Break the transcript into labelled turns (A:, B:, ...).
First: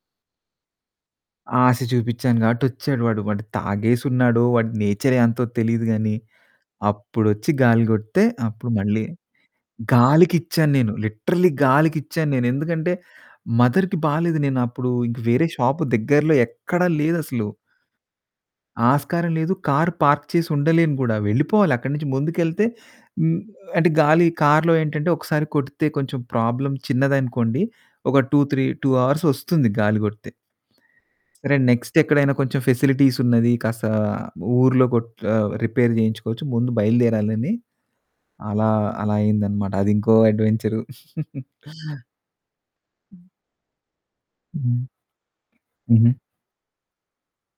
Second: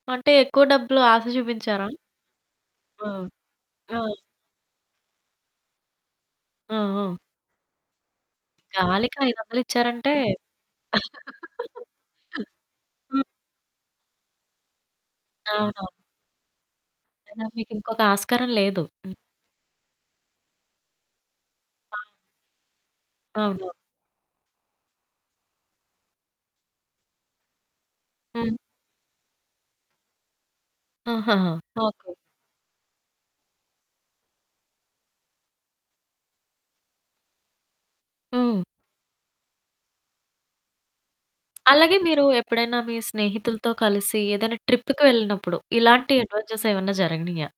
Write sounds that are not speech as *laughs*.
A: అంటే ఎక్కువ డబ్బులు ఆశ
B: ఆశ
A: చూపించారా?
B: చూపిచ్చాను కాబట్టి ఒచ్చాడు
A: ఆ!
B: వాడు. వాడు
A: ఆ!
B: తాగేసున్నాడో వాడి నేచరే అంతో తెలిదు గాని,
A: ఆ! ఆ!
B: అప్పుడొచ్చి గాలి కొడితే అప్పుడు మళ్ళి
A: గాలికి 500 ఇచ్చారంటే
B: గాలికిచ్చాను నేను లిటరల్లి గాలికిచ్చాను నేను. ఎందుకంటే
A: *laughs* హ్మ్.
B: మదర్‌కి బాలేదు. నేను అప్పుడు ఇంకా వేరే షాపు
A: అవునవును.
B: దగ్గరలో ఎక్కడ
A: ఎంతైనా
B: లేదసలు.
A: మీకింకొక ఆస్కారం లేదు. హ్మ్.
B: ఆస్కారం లేదు కార్ పార్క్ చేసుండలేను గూడా. వెళ్ళిపోవాలి అక్కడి నుంచి ముందుకెళ్తే హ్మ్,
A: అవును.
B: అంటే గాలి కార్లో ఏంటంటే ఒకసారి కొడితే కొంచెం ప్రాబ్లమ్ చిన్నదనుకోండి ఒక టు
A: హ్మ్.
B: త్రీ టు హార్స్ ఒస్తుంది గాలి కొడితే.
A: ఆహాహా!
B: సరే
A: ఓకే.
B: నెక్స్టెక్కడైనా కొంచెం ఫెసిలిటీస్ ఉన్నది కాస్త ఊర్లో కొట్ ఆహ్, రిపేర్ చేయించుకోవచ్చు. ముందు బయలుదేరాలని
A: హ్మ్.
B: అలా, అలా అయిందనమాట అది ఇంకో అడ్వెంచరు. *chuckles*
A: అలాగే మీరు ఎప్పుడైనా మీ స్నేహితులతో కలిసి ఏదైనా
B: హ్మ్.
A: ట్రిప్‌కి వెళ్ళినప్పుడు
B: హుహు.
A: ఇలాంటి అడ్వెంచర్స్ ఏమన్నా జరగనియా?